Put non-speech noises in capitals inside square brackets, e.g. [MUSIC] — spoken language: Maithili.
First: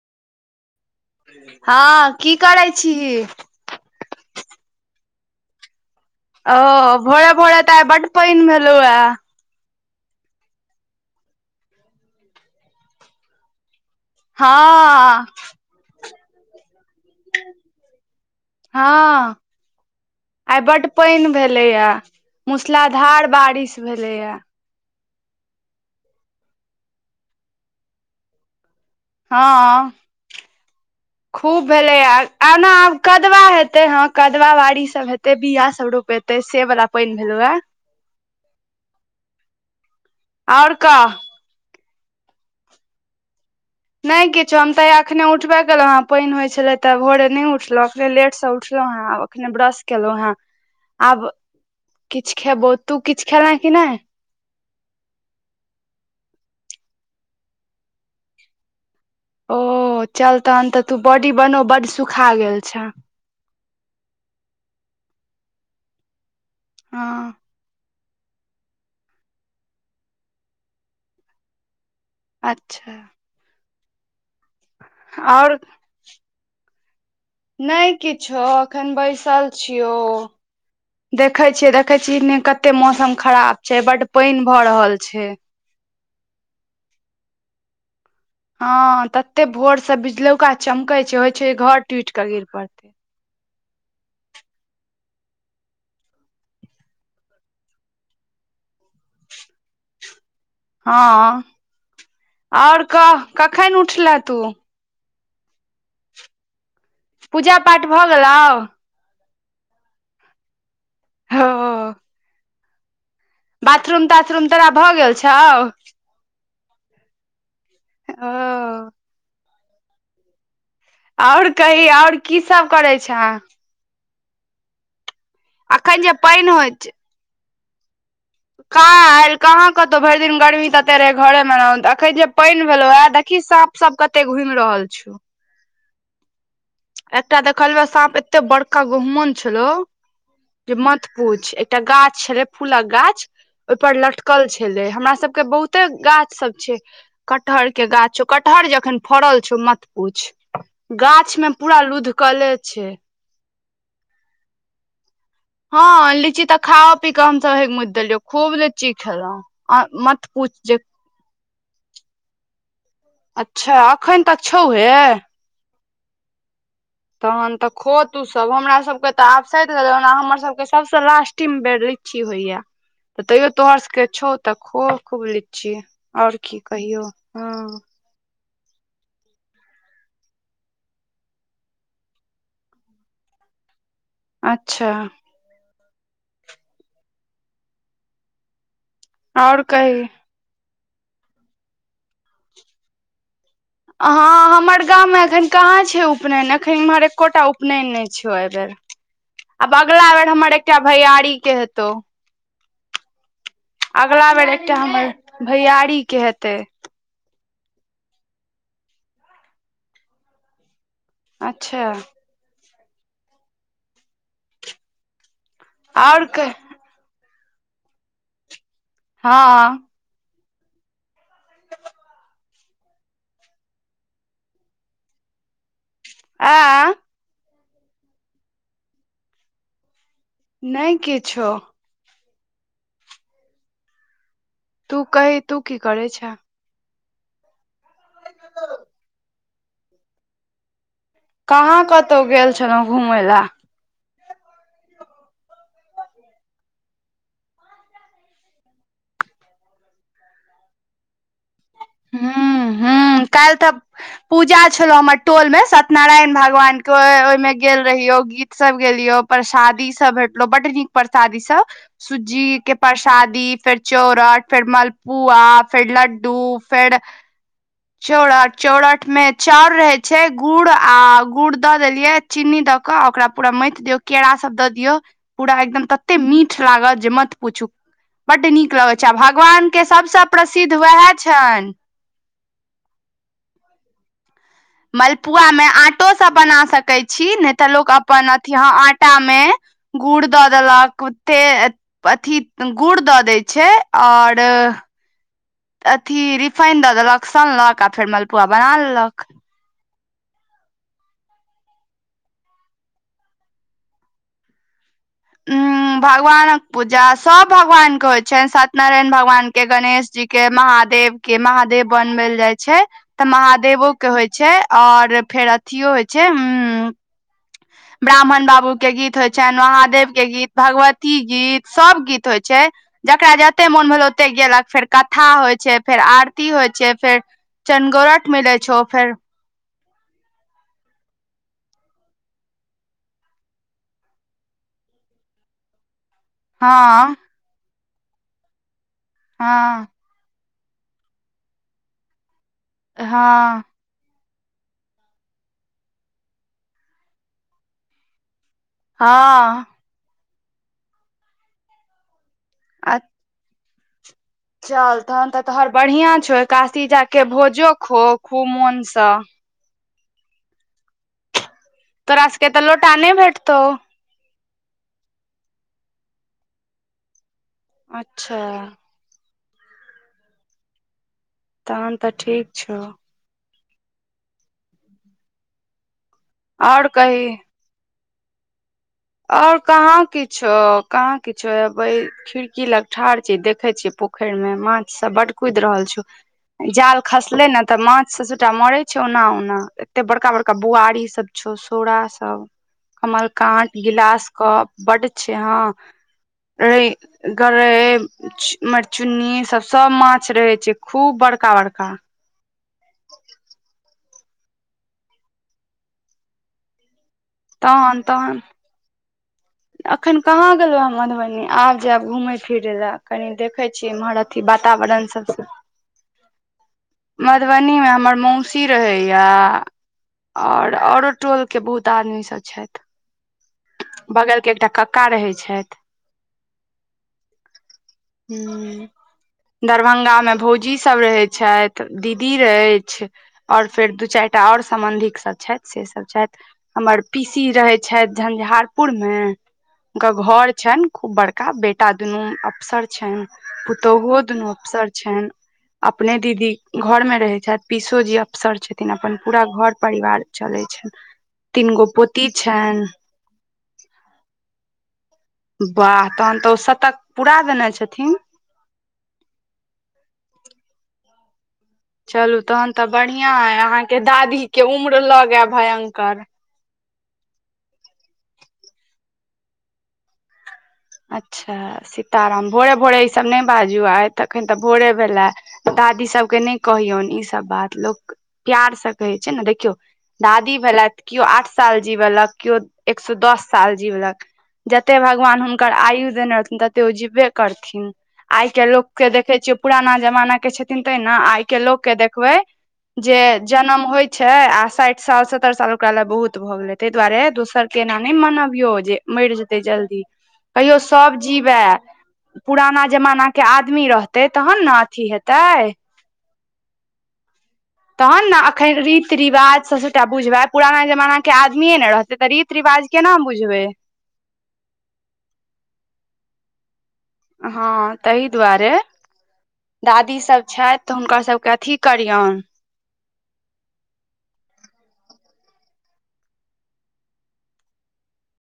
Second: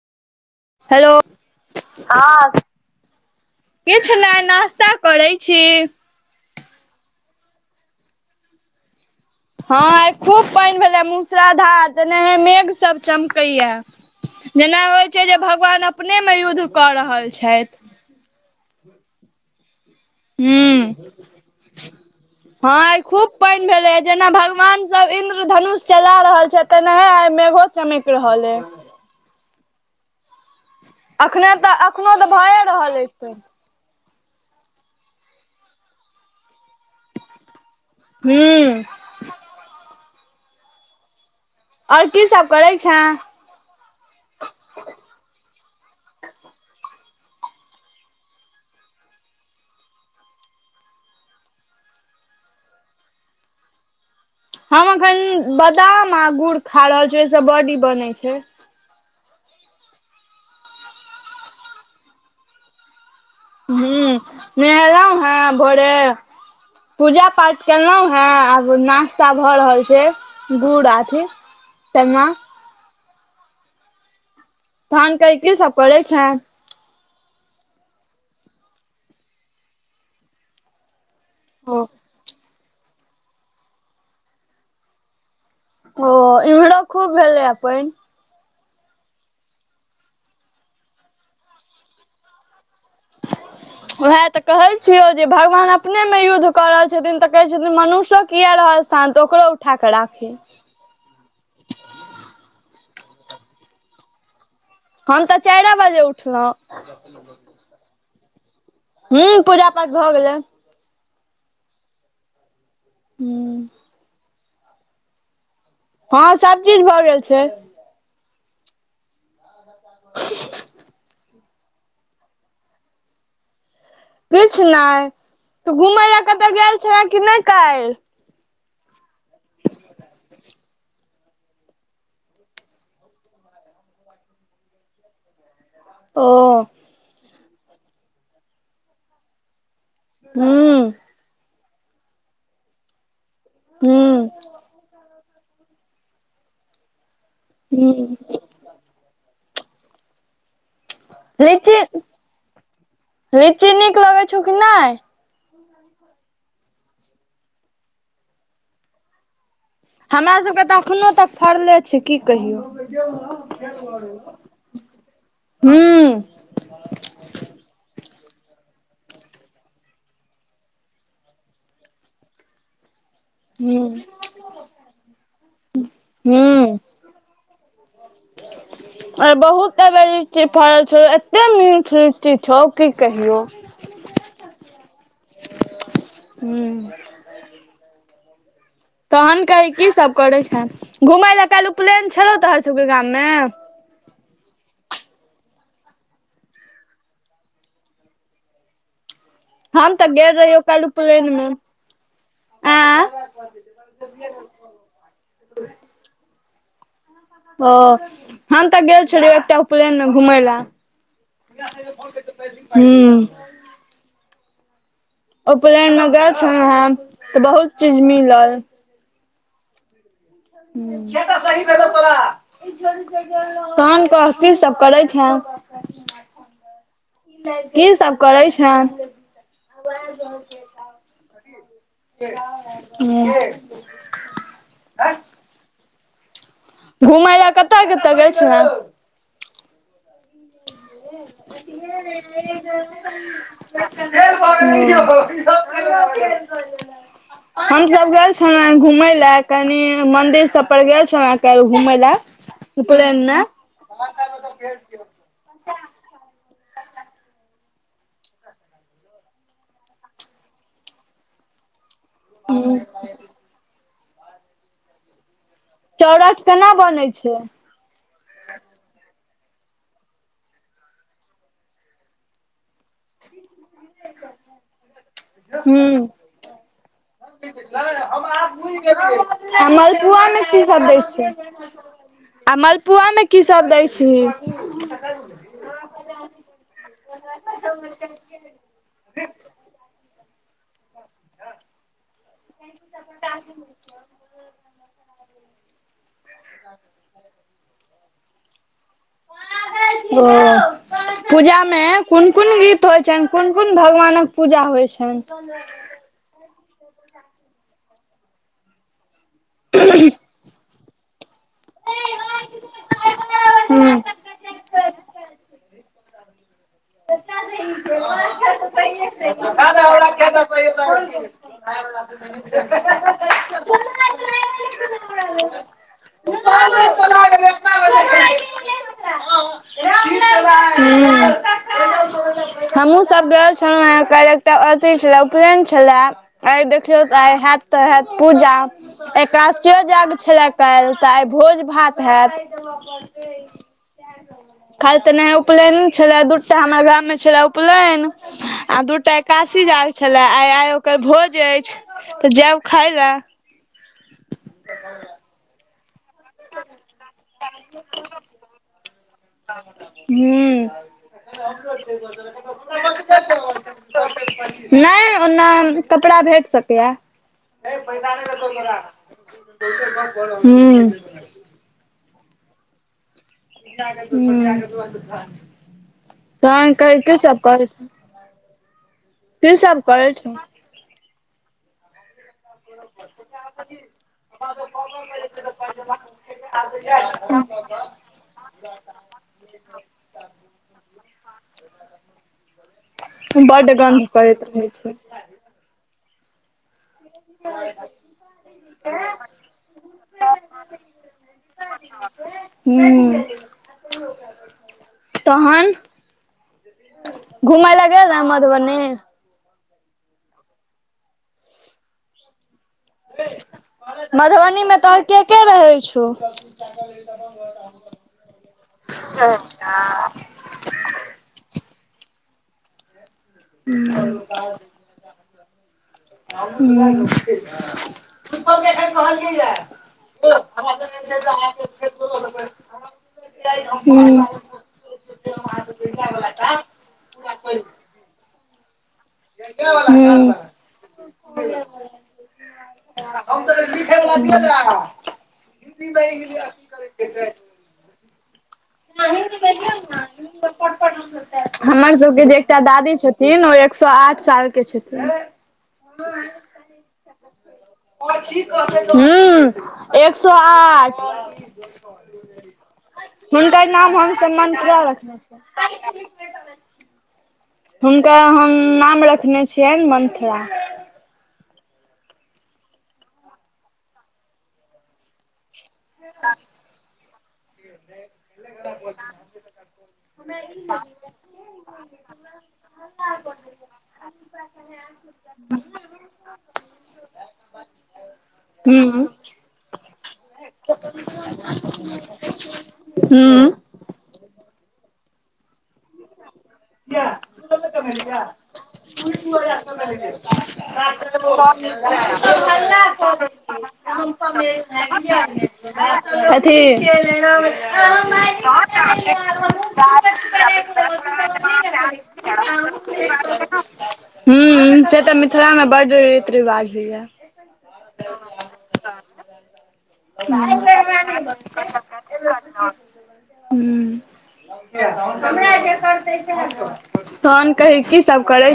हेलो हँ की करै छीही किछु नहि नास्ता करै छी ओ भोरे भोरे तय बड पैन भेलेल उए हँ आयखूब पइन भेलै मुसलाधार तने मेघ सब चमकैया जेना होइ छै हँ जे भगवान अपनेमे युद्ध कऽ रहल छथि हँ आइ बड्ड हूँ पइन भेलेया हँ आइ मूसलाधार खूब पानि बारिश भेलै जेना भेलैया भगवान सब इंन्द्र धनुष चला रहल छै तनाही आइ मेघो चमक रहल हे हँ अखने खूब तऽ भेलै आ अखनो तऽ भए एना आब रहल अछि कदबा हेतै हते हँ कदवा बाड़ी सब हेते बियाा सब रोपेते से वालला पानि भेल हे हू आओर क आओर की सब करै छैं नहि किछो हम तऽ एखने उठबे केलहुँ हेँ पइन होइ छलै तऽ भोरे नहि उठलहुँ अखने लेटसँ उठलहुँ हं आब अखने ब्रश केलहु हें आब किछु खेबौ तू किछ खेले की नहि हम अखन बादाम आ गुड़ खा रहल छी ओहिस बॉडी बनय छै ओ चल तहन तऽ तू बॉडी बनो बड्ड सुखा गेल छैं हू नहेलौं हैं भोरे पूजा हँ पाठ केेलहुं हैं आब नास्ता भऽ रहल छै गुड़ आ अथी चना अच्छा धन कै की आओर सब पड़ै छनि नहि किछो अखन बैसल छियौ देखै छियै ओ देखै चीने कते मौसम खराब छै बड पइन भऽ रहल छै ओ इम्हरो खूब भलैय अपन हँ तते भोर से बिजलौका चमकै छै होइ छै घर टूट के गिर पड़ते [INAUDIBLE] उएह तऽ कहय छियौ जे भगवान अपने मे युद्ध कऽ रहल छथिन तऽ कहे छथिन मनुष्यो किया रहल शान्त ओकरो उठाकऽ राखी हँ आओर कह कखन उठले तू हम तऽ चाइरे बजे उठलहुँ पूजा पाठ भऽ गेल आउ हूँ पूजा पाठ भऽ गेलै हँ बाथरूम ताथरूम तोरा भऽ गेल छौ हँं सब चीज भऽ गेल छै अं [INAUDIBLE] आओर कही आओर की सब करै छ किछ नहि तू अखन घुमय जे ला पानि कतऽ होइ गेल छे कि नहि काल्हि कायल कहाँ कतौ भरि दिन गर्मी तते रहै घरेमे रह तऽ अखन जे पानि भेल उएह देखी साँप सब कते घुमि रहल छ ओ एकटा देखलुय साँप एते बड़का गहुमन छलो जे हुं मत पूछ एकटा गाछ छले फूलक गाछ ओहि पर हुं लटकल छै ले हमरा सब के बहुते गाछ सब छै कटहर के हुं गाछ कटहर जखन फड़ल छउ मत पुछ गाछ में लीची पूरा लुधकले छै लीची नीक लगै छौ कि नहि हँ लीची तऽ खा ओ पी कऽ हमसब हेगमुद देलियौ खूब लीची खेलों हमरा सबके तऽ अखनो तक फरले छै की कहियौ अच्छा अखन तऽ अच्छौ हए हू तहन तऽ खो तू सब हमरा सबके तऽ आब सत गेले ओना हमर सब के सबस लास्टिंग बे लीची होइया [INAUDIBLE] त तैयो तोहर हुं सबके छौ तऽ खो खूब लीची और की हुं कहियौ हं [INAUDIBLE] अय बहुत एबे लीची फरल छौ एते मीठ लीची छौ की कहियौ अच्छा हूँ तहन आओर कहि की कही सब करै छें घूमय ला काल्हि उपलैन छलौ तोहर सबके गाम मे हां हमर गाम मे एखन कहाँ छै उपनयन एखन एम्हर एकोटा उपनयन नइ छौ अइ बेर आब हम तऽ अगला बेर गेल हमर रहियौ एकटा भैयारी के हेतौ ऐं अगला बेर एकटा हमर भैयारी के हेतै ओ हम तऽ गेल छलिअइ एकटा उपलैन मे घुमै ला अच्छा हूं उपलैन मे आओर गेल क छलौं हें तऽ बहुत चीज मिलल हँ कै टा सही भेलौ तोरा तहन कह की सब करै छें आँ की सब करै छें नइ किछो हूं तू कहि तू की करै छें घुमय लऽ कतऽ कतऽ गेल छला कहाँ कतौ गेल छलहुँं घुमय ला हूं हमसब गेल छलौं घूमय लए कनि मंदिर सब पर गेल छलौं काइल्ह घुमैला उपलैन मे तबऽ पूजा छलौ हमर टोल में सत्यनारायण भगवान के ओय ओइमे गेल रहियो गीत सब गेलियो परसादी सब भेटलौ बड नीक परसादी सब सुज्जी के हूं परसादी फेर चोरठ फेर मलपुआ फेर लड्डू चौरठ केना फेर बनै छै चौरठ चौरठ मे चाउर रहै छै गुड़ आ गुड़ दऽ देलियै चीन्नी द कऽ ओकरा पूरा मइथ दियऔ केरासब दऽ दियऔ पूरा एकदम हूं ततेक मीठ लागत जे मत पूछू बड्ड नीक लगै छै आ आ भगवानके सबसँ मलपुआ मे की प्रसिद्ध सब दै उएह छै छनि आ मलपुआमे की सब दै छी मलपुआ मे आंटो स बना सकै छी नइ तऽ लोक अपन अथि ह आटा मे गूड़ द देलक ते अथी गुड़ दऽ दै छै और अथी रिफाइन दऽ देलक सनलक आ फेर मलपुआ बना लेलक ओ पूजामे कोन कोन गीत होइ छनि कुन कुन भगवानक पूजा होइ छनि अं भगवानक पूजा सब भगवान के होइ छनि सत्य नारायण भगवान के गणेश जी के महादेव के महादेव बनवेल जाय छै तऽ महादेवो हूँ। के होइ छै और फेर अथियो होइ छै उ ब्राह्मण बाबू के गीत होय छैन महादेव के गीत भगवती गीत सब गीत होइ छै जकरा जते मोन भेल ओते गेलक फेर कथा होइ छै फेर आरती होइ छै फेर चनगोरठ मिलै छौ फेर हू मु सब गेल छलौ हें काल एकटा अथी छला उपनैन छला आ देखियो हँ आई हैत त हैत पूजा एकादिशो हँ यज्ञ छला काल्हि तऽ आइ भोज भात होयैत हँ काइल्ह तऽ नहि उपलैन छलै दू टा हमरा गाममे छलए उपनय आ दूटा एकादाशी हँ जाग छले आइ आइ ओकर भोज अछि तऽ जायब खाय अ लय चल तहन तऽ तोहर बढ़ियां छौ एकाशी जाग के भोजो खो खूब मोनसँ ह्म तोरासके तऽ लोटा नहि भेटतौ नहि ओना कपड़ा भेट सकैया अच्छा हम्म तहन तऽ ठीक छौ तहन कही की सब कर ओर कहाँ करै छी किछो कहाँ किछो खिड़की की लग ठाढ़ छी देखे छियै पोखरि मे माछ सब बड कुदि रहल छौ जाल खसले ने तऽ माछ से सबटा मरै छै ओना ओना एते बड़का बड़का बुआरी सब छौ सोड़ा सब कमलकांट बड्ड गन्ध गिलास करैत रहै कप बड छै हं रै गरे च मरचुन्नी ईसभ सभ माछ रहैत छै खूब बड़का बड़का हू तहन घुमय लए तहन गेल रहे तहन मधुबनी अखन कहाँ गेलहुँ मधुबनी आब जायब घुमय फिरय लए कनि देखै छियै इम्हर अथी मधुबनी मे तोहर वातावरण के के सबसँ रहै छौ मधुबनीमे हमर मौसी रहैय हँ और औरो टोल के बहुत आदमी सब छथि बगल के एकटा कक्का रहै छथि हम्म हूँ दरभंगा मे भौजी सब रहे छथि दीदी रहै और फेर दू चारिटा और सम्बंधिक सब छथि से सब छथि हमर पीसी रहै छथि झंझारपुर मे हुनकर घर छनि खूब बड़का बेटा दुनू अफसर छन्हि पुतहु दुनू अफसर छनि अपने दीदी घर में रहे छथि पीसो जी अफसर छथि त अपन पूरा घर परिवार चले छनि तीन गो पोती छनि ह न एक सए आठ साल के छथिन वाह तहन तऽ ओ शतक पुरा देने छै ह्म एक सो आठ चलू तहन तऽ बढ़ियां अइ हुनकर नाम अहाँके हमसभ दादी के मन्त्रा उम्र रखने लऽ गेल छी भयंकर हुनका हम नाम रखने छियनि मंथरा अच्छा सीताराम भोरे भोरे ईसभ नहि बाजू आइ तखन तऽ भोरे भेलै दादी सबके नहि कहियौन ई सब बात लोक प्यार से कहै छै ने देखियौ दादी भेलथि केओ आठ साल जीवलक केओ एक सए दस साल जीवलक जते भगवान हुन कर आयु देने रहथिन तते ओ जीबे करथिन आइ के लोक हूँ के देखे छिय पुराना जमाना के छथिन तैं न आइ के लोक के देखबै जे हूँ जनम होय छै आ साइठ साल सत्तर साल ओकरा ले बहुत भऽ गेले तइ दुआरे दोसर के एना नहि मनबियौ जे मरि जेतै जल्दी कहियो सब जीवै पुराना जमाना के आदमी रहतै तहन न थी हेतय कथी तहन न अखन रीति रिवाज सब सबटा बुझबै पुराना जमाना के आ निये ने रहतै तऽ रीत रिवाज केना बुझबै हं से तऽ मिथिलामे बड्ड रीति रिवाज होइया हँ तहि दुआरे दादी सब छथि तऽ हुनका सबके अथी करियौन हं हमरा जे करतै तोन कही की सब करै